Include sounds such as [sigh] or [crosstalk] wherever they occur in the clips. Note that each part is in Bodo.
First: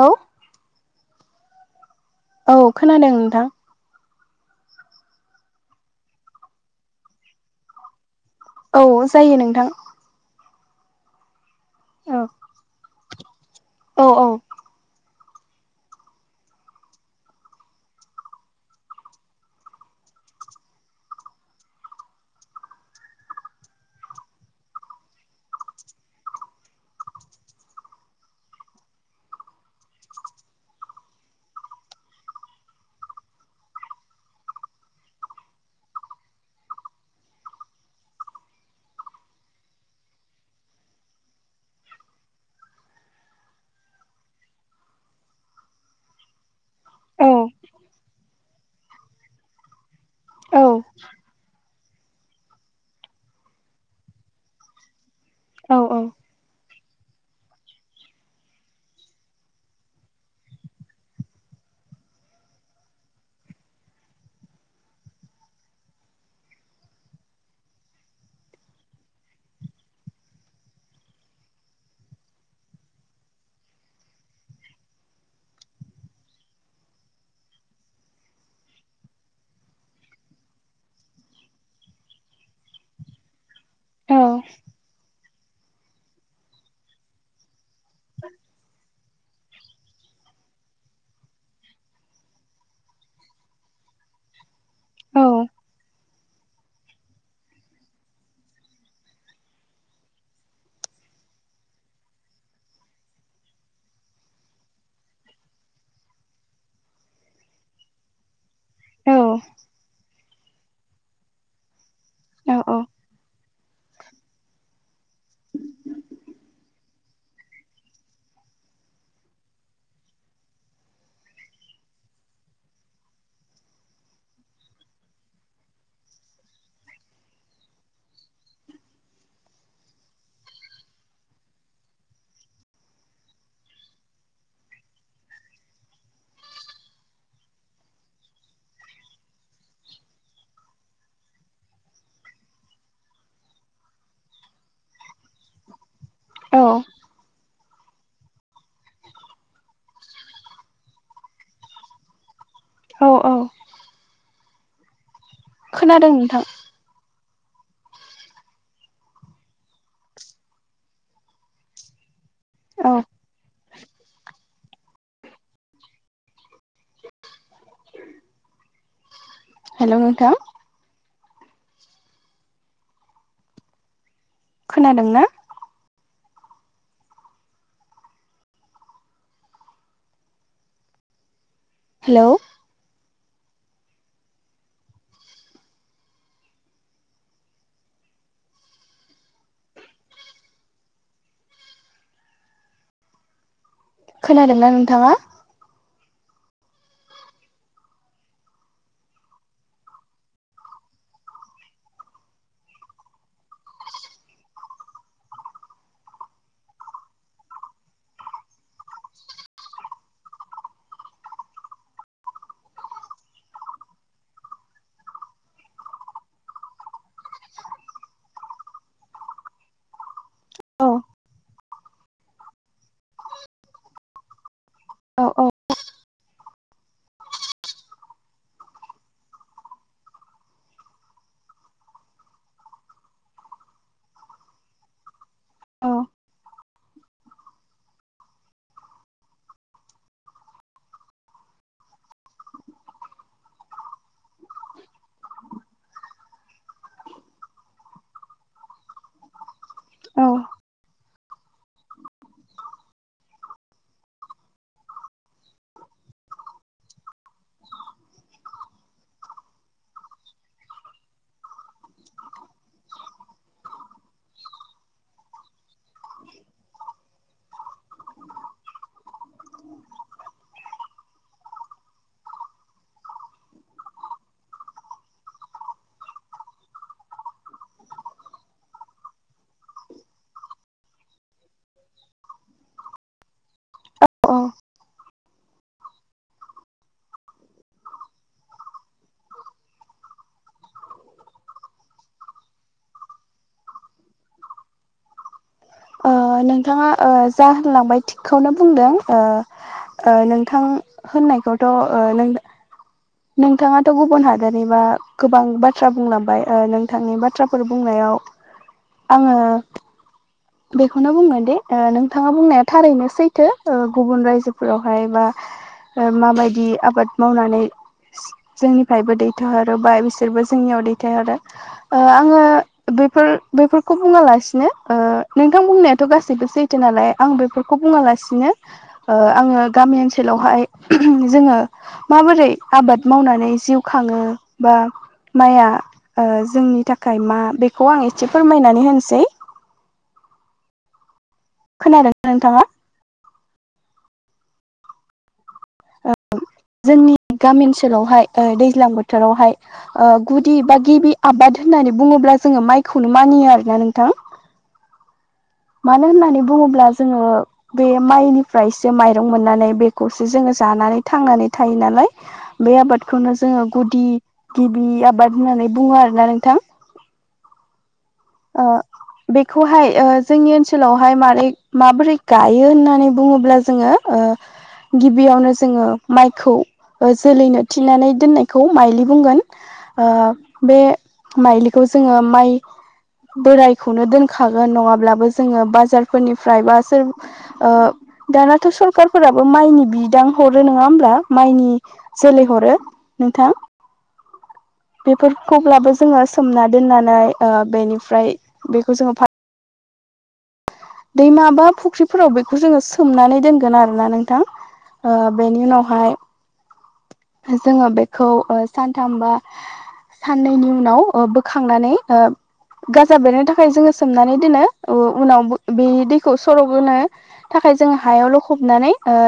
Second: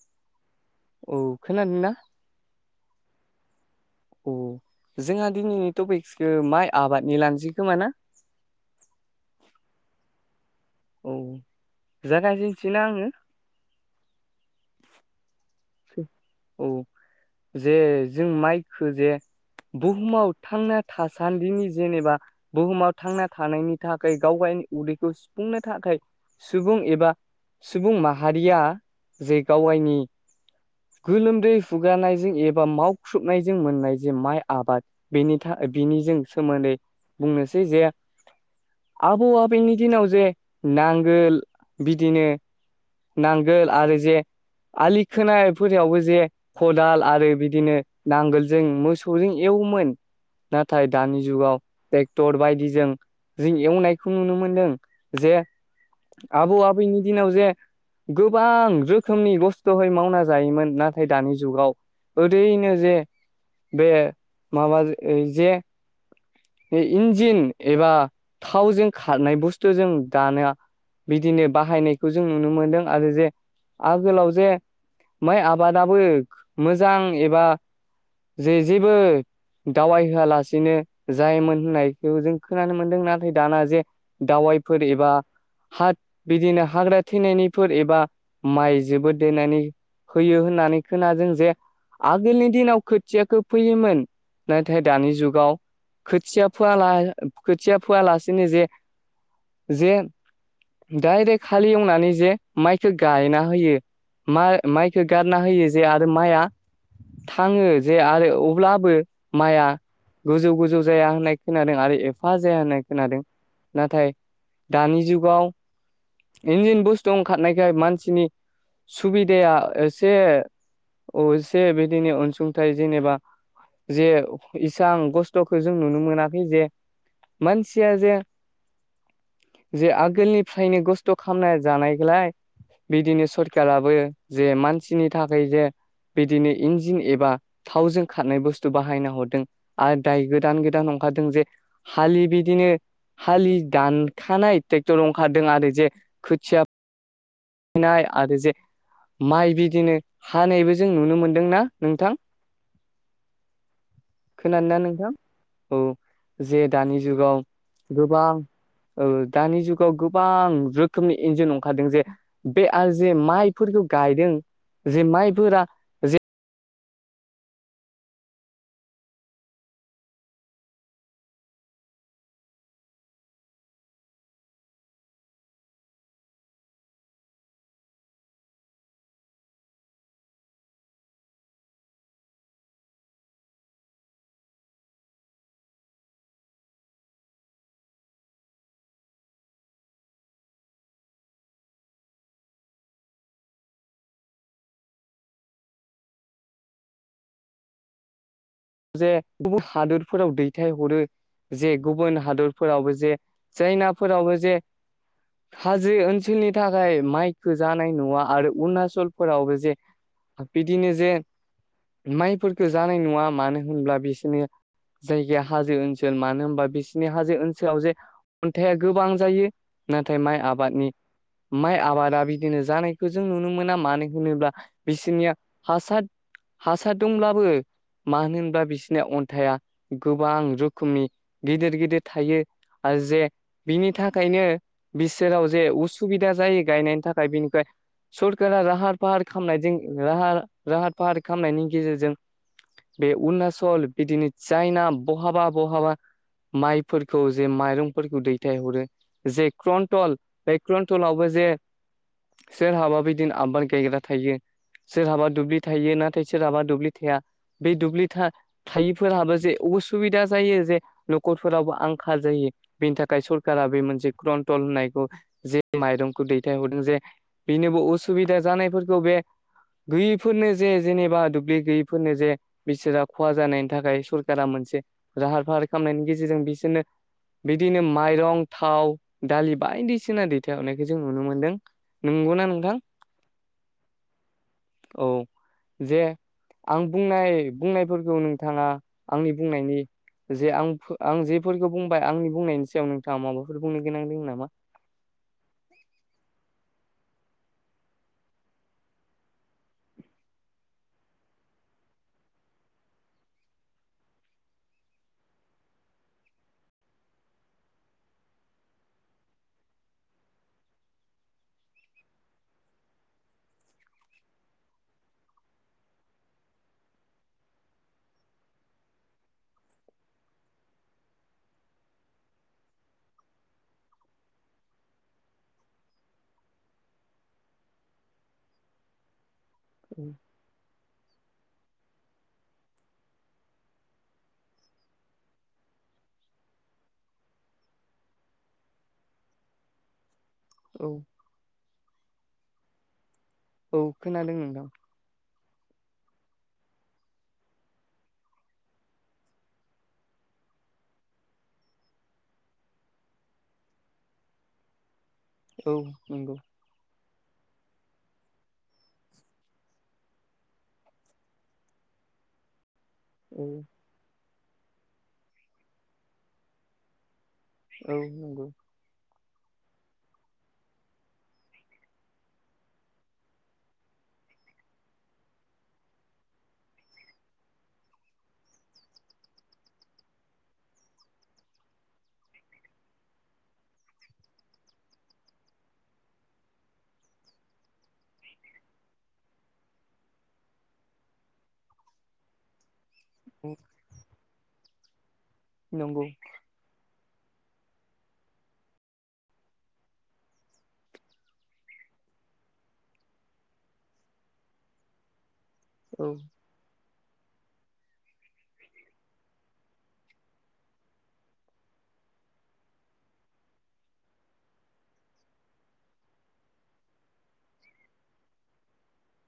औ औ खोनादों ना औ खोनादों नोंथां अ जोंहा दिनैनि टपिक्सखौ माइ आबादनि लानोसै खोमा ना औ जायो नोंथां औ औ जागायजेननोसै ना आङो औ औ औ जे जों माइखो जे बुहुमाव थांना थासान्दिनि जेनेबा बुहुमाव थांना थानायनि थाखाय गाव गायनि उदैखौ सुफुंनो थाखाय सुबुं एबा सुबुं माहारिया जे गाव गायनि गोलोमदै हुगानायजों एबा मावख्रुबनायजों मोननाय जे माइ आबाद बेनि थाखाय बिनिजों सोमोन्दै बुंनोसै जे आबौ आबैनि दिनाव जे नांगोल बिदिनो नांगोल आरो जे आलि खोनायफोरावबो जे खदाल औ आरो बिदिनो नांगोलजों मोसौजों एवोमोन औ नाथाय दानि जुगाव ट्रेक्टर बायदिजों जों एवनायखौ नुनो मोनदों जे औ औ आबौ आबैनि दिनाव जे गोबां रोखोमनि बस्थ'यै मावना जायोमोन नाथाय दानि जुगाव ओरैनो जे बे माबा जे बे इन्जिन एबा थावजों खारनाय बुस्थुजों दानाया बिदिनो बाहायनायखौ जों नुनो मोनदों आरो जे आगोलाव जे माइ आबादाबो मोजां एबा जे जेबो दावाय होआलासिनो जायोमोन होननायखौ जों खोनानो मोनदों नाथाय दाना जे औ दावाइफोर एबा हाद बिदिनो हाग्रा थैनायनि फोर एबा माइ जोबो देनानै होयो होननानै खोना जों जे आगोलनि दिनाव खोथियाखौ फैयोमोन नाथाय दानि जुगाव खोथिया फोला खोथिया फोयालासेनो जे जे दडाइरेक्ट खालि एवनानै जे माइखो गायना होयो मा माइखो गारना होयो जे आरो माइआ थाङो जे आरो अब्लाबो औ माइआ गोजौ गोजौ जाया होननाय खोनादों आरो ए फा जाया होननाय खोनादों नाथाय दानि जुगाव इन्जिन बुस्थु दं खानायखाय मानसिनि सुबिदाया एसे एसे बिदिनो अनसुंथाइ जेनेबा जे इसां खस्थ'खौ जों नुनो मोनाखै जे मानसिया जे जे आगोलनिफ्रायनो खस्थ' खालामना जानाय बेखोलाइ बिदिनो सरखाराबो जे मानसिनि थाखाय जे बिदिनो इन्जिन एबा थावजों खारनाय बुस्थु बाहायना हरदों आरो दाय गोदान गोदान ओंखारदों जे हालि बिदिनो हालि दानखानाय ट्रेक्टर ओंखारदों आरो जे औ खोथियानाय आरो जे माइ बिदिनो हानायबो जों नुनो मोनदोंना नोंथां औ औ खोनादोना नोंथां औ खोनादों नोंथां जे दानि जुगाव गोबां दानि जुगाव गोबां रोखोमनि इन्जिन जे बे आरो औ जे माइफोरखौ गायदों जे माइफोरा हेल' नोंथां खोनादों ना हेल' खोनादोंना नोंथाङा जे गुबुन हादोरफोराव दैथायहरो जे गुबुन हादरफोरावबो जे जाइनाफोरावबो जे हाजो ओनसोलनि थाखाय माइखो जानाय नुवा आरो अरुणाचलफोरावबो जे बिदिनो जे माइफोरफोरखौ जानाय नङा मानो होनब्ला बिसोरनो जायगाया हाजो ओनसोल मानो होनबा बिसिनि हाजो ओनसोलाव जे खन्थाइा गोबां जायो नाथाय माइ औ आबादनि माइ आबादा बिदिनो जानायखौ जों नुनो मोना मानो होनोब्ला औ बिसोरनिया हासाद हासाद दंब्लाबो मानो होन बा बिसोरनि अन्थाइा गोबां रोखोमनि गिदिर गिदिर थायो आरो जे बिनि थाखायनो बिसोराव जे औ उसुबिदा जायो गायनायनि थाखाय बिनिफ्राय सरकारा राहार फाहार खालामनायजों राहार राहार फाहार खालामनायनि गेजेरजों बे अरुणचल बिदिनो चाइना बहाबा बहाबा माइफोरखौ जे माइरंफोरखौ दैथायहरो जे क्रनटल औ बे क्रनटलावबो जे सोर हाबा बिदिनो आबाद गायग्रा थायो सोरहाबा दुब्लि थायो नाथाय सोरहाबा दुब्लि थाया बे दुब्लिा था थायैफोरहाबो जे असुबिदा जायो जे न'खरफोरावबो आंखाल जायो बेनि थाखाय सरखारा बे मोनसे क्रनटल होननायखौ जे माइरंखौ दैथायहरदों जे बेनोबो उसुबिदा जानायफोरखौ बे गैयिफोरनो जे जेनेबा दुब्लि गैयिफोरनो जे बिसोर खहा जानायनि थाखाय सरकारा मोनसे लाहार फाहार खालामनायनि गेजेरजों बिसोरनो बिदिनो माइरं थाव दालि बायदिसिना दैथायहरनायखौ जों नुनो मोनदों नंगौना नोंथां औ औ जे आं बुंनाय बुंनाय फोरखौ नोंथाङा आंनि बुंनायनि जे आं आं जेफोरखौ बुंबाय आंनि बुंनायनि सायाव नोंथाङा माबाफोर बुंनो गोनांदों नामा ओ नोंथाङा ओ जा होनलांबाय थिगखौनो बुंदों ओ ओ नोंथां होननायखौथ' ओ नों नोंथाङाथ' गुबुन हादरनिबा गोबां बाथ्रा बुंलांबाय ओ नोंथांनि बाथ्राफोर बुंनायाव आङो बेखौनो बुंगोन दे ओ नोंथाङा बुंनाया थारैनो सैथो ओ गुबुन रायजोफोरावहाय बा ओ माबायदि आबाद मावनानै जोंनिफ्रायबो दैथायहरो बा बिसोरबो जोंनियाव दैथायहरो। ओ आङो बेफोर बेफोरखौ बुङालासिनो ओ नोंथां बुंनायाथ' गासैबो सैथो नालाय आं बेफोरखौ बुङालासिनो ओ आङो गामि ओनसोलावहाय जोङो माबोरै आबाद मावनानै जिउ खाङो बा माइया ओ जोंनि थाखाय मा बेखौ आं एसे फोरमायनानै होनोसै औ खोनादोंना नोंथाङा? औ खोनादों नोंथां। जोंनि गामि ओनसोलावहाय ओ दैज्लां बोथोरावहाय ओ गुदि बा गिबि आबाद होननानै बुङोब्ला जोङो माइखौनो मानियो आरोना नोंथां? औ मानो नंगौ होननानै बुङोब्ला जोङो बे माइनिफ्रायसो माइरं मोननानै बेखौसो जोङो जानानै थांनानै थायो नालाय। बे आबादखौनो औ जोङो गुदि गिबि आबाद होननानै बुङो आरोना नोंथां? औ नोंगौ। ओ बेखौहाय ओ जोंनि ओनसोलावहाय मारै माबोरै गायो होननानै बुङोब्ला जोङो ओ गिबियावनो जोङो माइखौ ओ जोलैनो थिनानै दोननायखौ माइलि बुंगोन। ओ बे माइलिखौ जोङो माइ बोरायखौनो दोनखागोन नङाब्लाबो जोङो बाजारफोरनिफ्राय बा सोर ओ दानाथ' सरखारारफोराबो माइनि बिदां हरो नङा होमब्ला माइनि जोलैहरो नोंथां बेफोरखौब्लाबो नंगौ जोङो सोमना दोननानै ओ बेनिफ्राय बेखौ जोङो फा दैमा बा फुख्रिफोराव बेखौ जोङो सोमनानै दोनगोन आरोना नोंथां। ओ बेनि औ उनावहाय जोङो बेखौ ओ सानथाम बा साननैनि उनाव ओ बोखांनानै ओ गाजा बेरनो थाखाय जोङो सोमनानै दोनो उनाव बे दैखौ सर'बोनो थाखाय जोंङो हायाव लखबनानै ओ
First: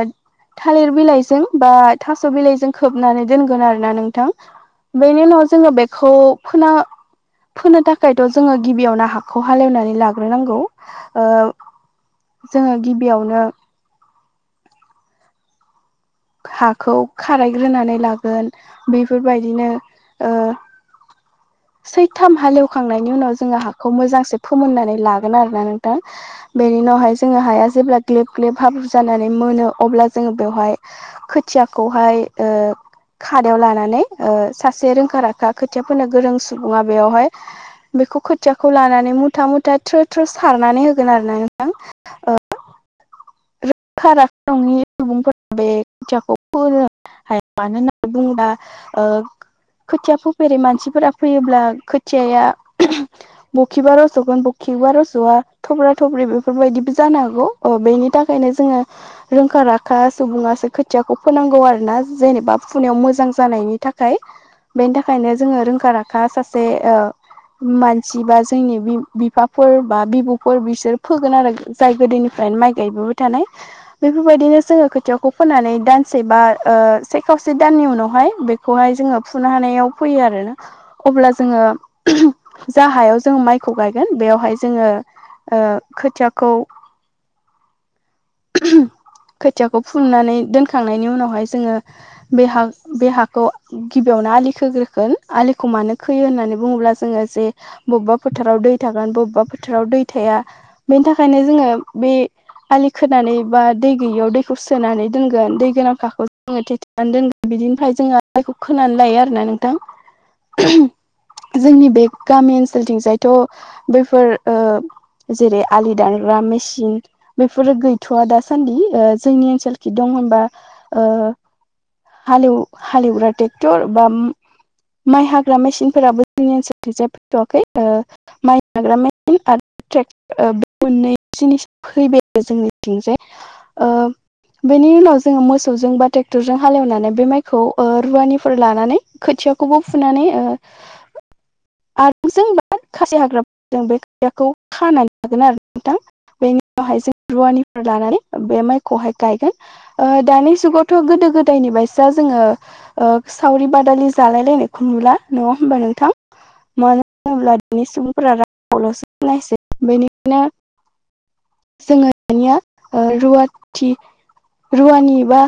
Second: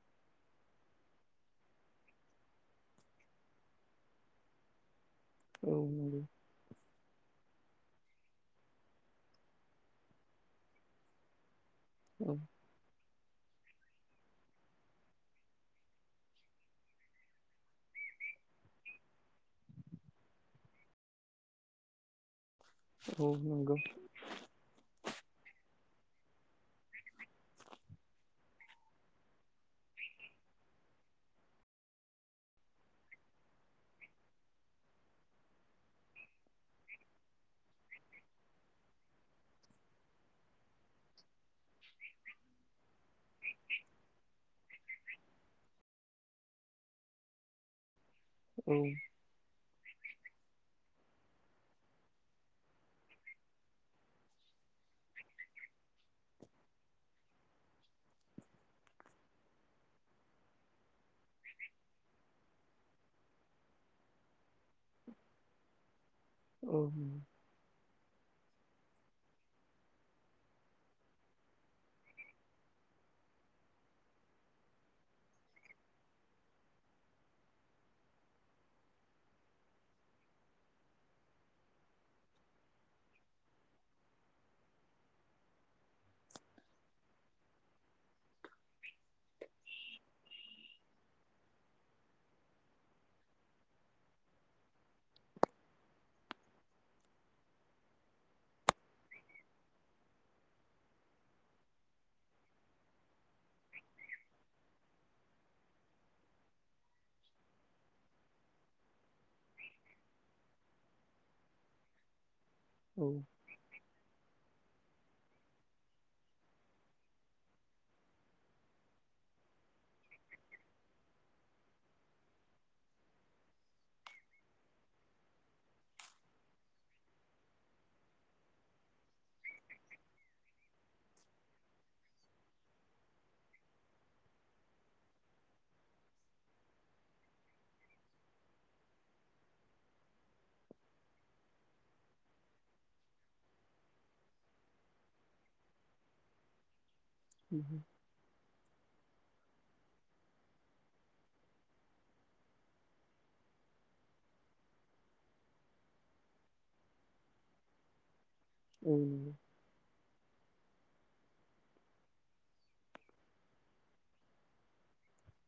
थालिर बिलाइजों बा थास' बिलाइजों खोबनानै दोनगोन आरोना नोंथां बेनि उनाव जोङो औ बेखौ नंगौ फोनो फोनो थाखायथ' जोङो गिबियावनो हाखौ हालेवनानै लाग्रोनांगौ ओ उम जोङो गिबियावनो हाखौ खारायग्रोनानै लागोन बेफोरबायदिनो [inaudible] सैथाम हालेवखांनायनि औ उनाव जोङो नंगौ हाखौ मोजांसे फोमोननानै लागोन आरो ना नोंथां? बेनि उनावहाय जोङो हाया जेब्ला ग्लेब ग्लेब हाब्रु जानानै मोनो अब्ला जोङो बेवहाय खोथियाखौहाय ओ खादायाव लानानै सासे रोंखा राखा खोथियाफोरनो गोरों सुबुङा बेवहाय बेखौ खोथियाखौ लानानै मुथा मुथा थ्रो थ्रो सारनानै होगोन आरो ना नोंथां? खार नि सुबुंफोरा बे खोथथयाखौ फोनो हाया मानोना बुंबा औ ओ खोथिया फोफेरै मानसिफोरा फैयोब्ला खोथियाया बखिबा रज'गोन बखिबा रज'वा थब्रा थब्रि बेफोरबायदिबो जानो हागौ बेनि थाखाय ओंखायनो जोङो रोंखा राखा सुबुङासो खोथियाखौ फोनांगौ आरो ना जेनेबा फुनायाव मोजां जानायनि थाखाय बेनि थाखायनो जोङो रोंखा राखा सासे औ ओ मानसि बा जोंनि बिफाफोर बा बिब'फोर बिसोर फोगोन आरो जाय गोदोनिफ्रायनो माइ गायबोबाय थानाय बेफोरबायदिनो जोङो खोथियाखौ फोननानै दानसे बा ओ से खावसे दाननि उनावहाय बे खौहाय जोङो फुनो हानायाव फैयो आरोना। अब्ला जोङो जा हायाव जों माइखौ गायगोन बेयावहाय जोङो ओ खोथियाखौ खोथियाखौ फुननानै दोनखांनायनि उनावहाय जोङो बे हा बे हाखौ गिबियावनो आलि खोग्रोगोन आलिखौ मानो खोयो होननानै बुङोब्ला जोङो जे बबेबा फोथाराव दै थागोन बबेबा फोथाराव दै थाया बेनि थाखायनो जोङो बे आलि खोनानै बा दै गैयियाव दैखौ सोनानै दोनगोन दै गोनांखाखौ जोङो थेथे ना दोनगोन बिदिनिफ्राय जोङो आलिखौ खोनानै लायो आरोना नोंथां। [unintelligible] जोंनि बे गामि ओनसो लथिंजायथ' बैफोर ओ जेरै आलि दानग्रा मेसिन बेफोरो गैथ'वा दासान्दि ओ जोंनि ओनसोलखि दं होनबा ओ हालेव हालेवग्रा ट्रेक्टर बा माइ हाग्रा मेसिनफोराबो जोंनि ओनसोलथिंजा फैथ'वाखै ओ [unintelligible] जोंनिथिं जे ओ बेनि उनाव जोङो मोसौजों बा ट्रेक्टरजों हालेवनानै बे माइखौ ओ रुवानिफोर लानानै खोथियाखौबो फुनानै ओ [inaudible] आरो जों मा खासि हाग्राफोरजों बे खोथियाखौ खानानै लागोन आरो नोंथां। बेनि उनावहाय जों रुवानिफोर लानानै बे माइखौहाय गायगोन। ओ दानि जुगावथ' गोदो गोदायनि बायसा जोङो ओ सावरि बादालि जालायलायनायखौ नुला नङा होमबा नोंथां? मानो होनोब्ला दानि सुबुंफोरा औ [unintelligible] बेनिखायनो जोङो दानिया रुवाथि रुवानि बा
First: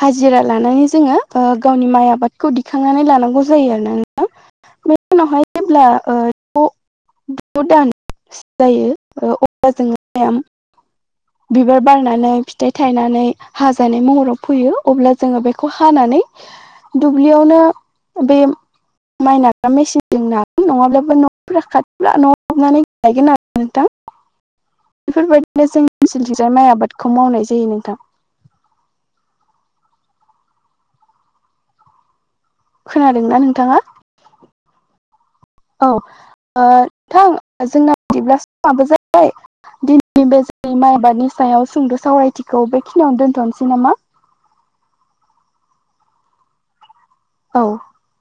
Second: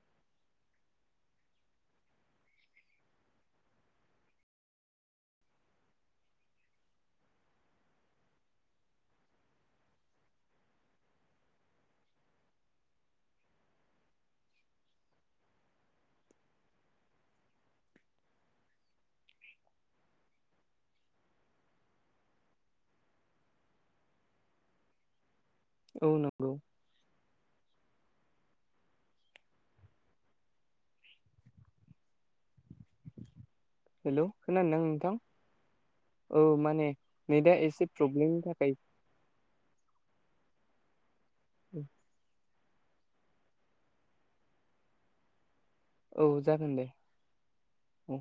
हाजिरा लानानै जोङो ओ गावनि माइ आबादखौ दिखांनानै लानांगौ जायो आरोना नोंथां। बे उनावहाय जेब्ला ओ [unintelligible] द दान जायो अब्ला जोङो [unintelligible] बिबार बारनानै फिथाइ थायनानै हाजानाय महराव फैयो अब्ला जोङो बेखौ हानानै दुब्लियावनो बे माइ नाग्रा मेसिनजों नागोन नङाब्लाबो न'फोरा खाथिब्ला न'आव लांनानै नागोन आरो नोंथां। [inaudible] बेफोरबायदिनो जोंनि औ नंगौ ओनसोलथिंजाय माइ आबादखौ मावनाय जायो नोंथां। खोनादों ना नोंथाङा? हेलौ खोनदों नोंथां। औ ओ औ माने नेटआ नोंथां एसे जोंना बिदिब्ला प्रब्लेमनि थाखाय समाबो जा बाय दिनैनि बे जों माय आबादनि सायाव सुंद' सावरायथिखौ बेखिनियावनो दोनथ'नोसै नामा? औ जागोन दे। औ। औ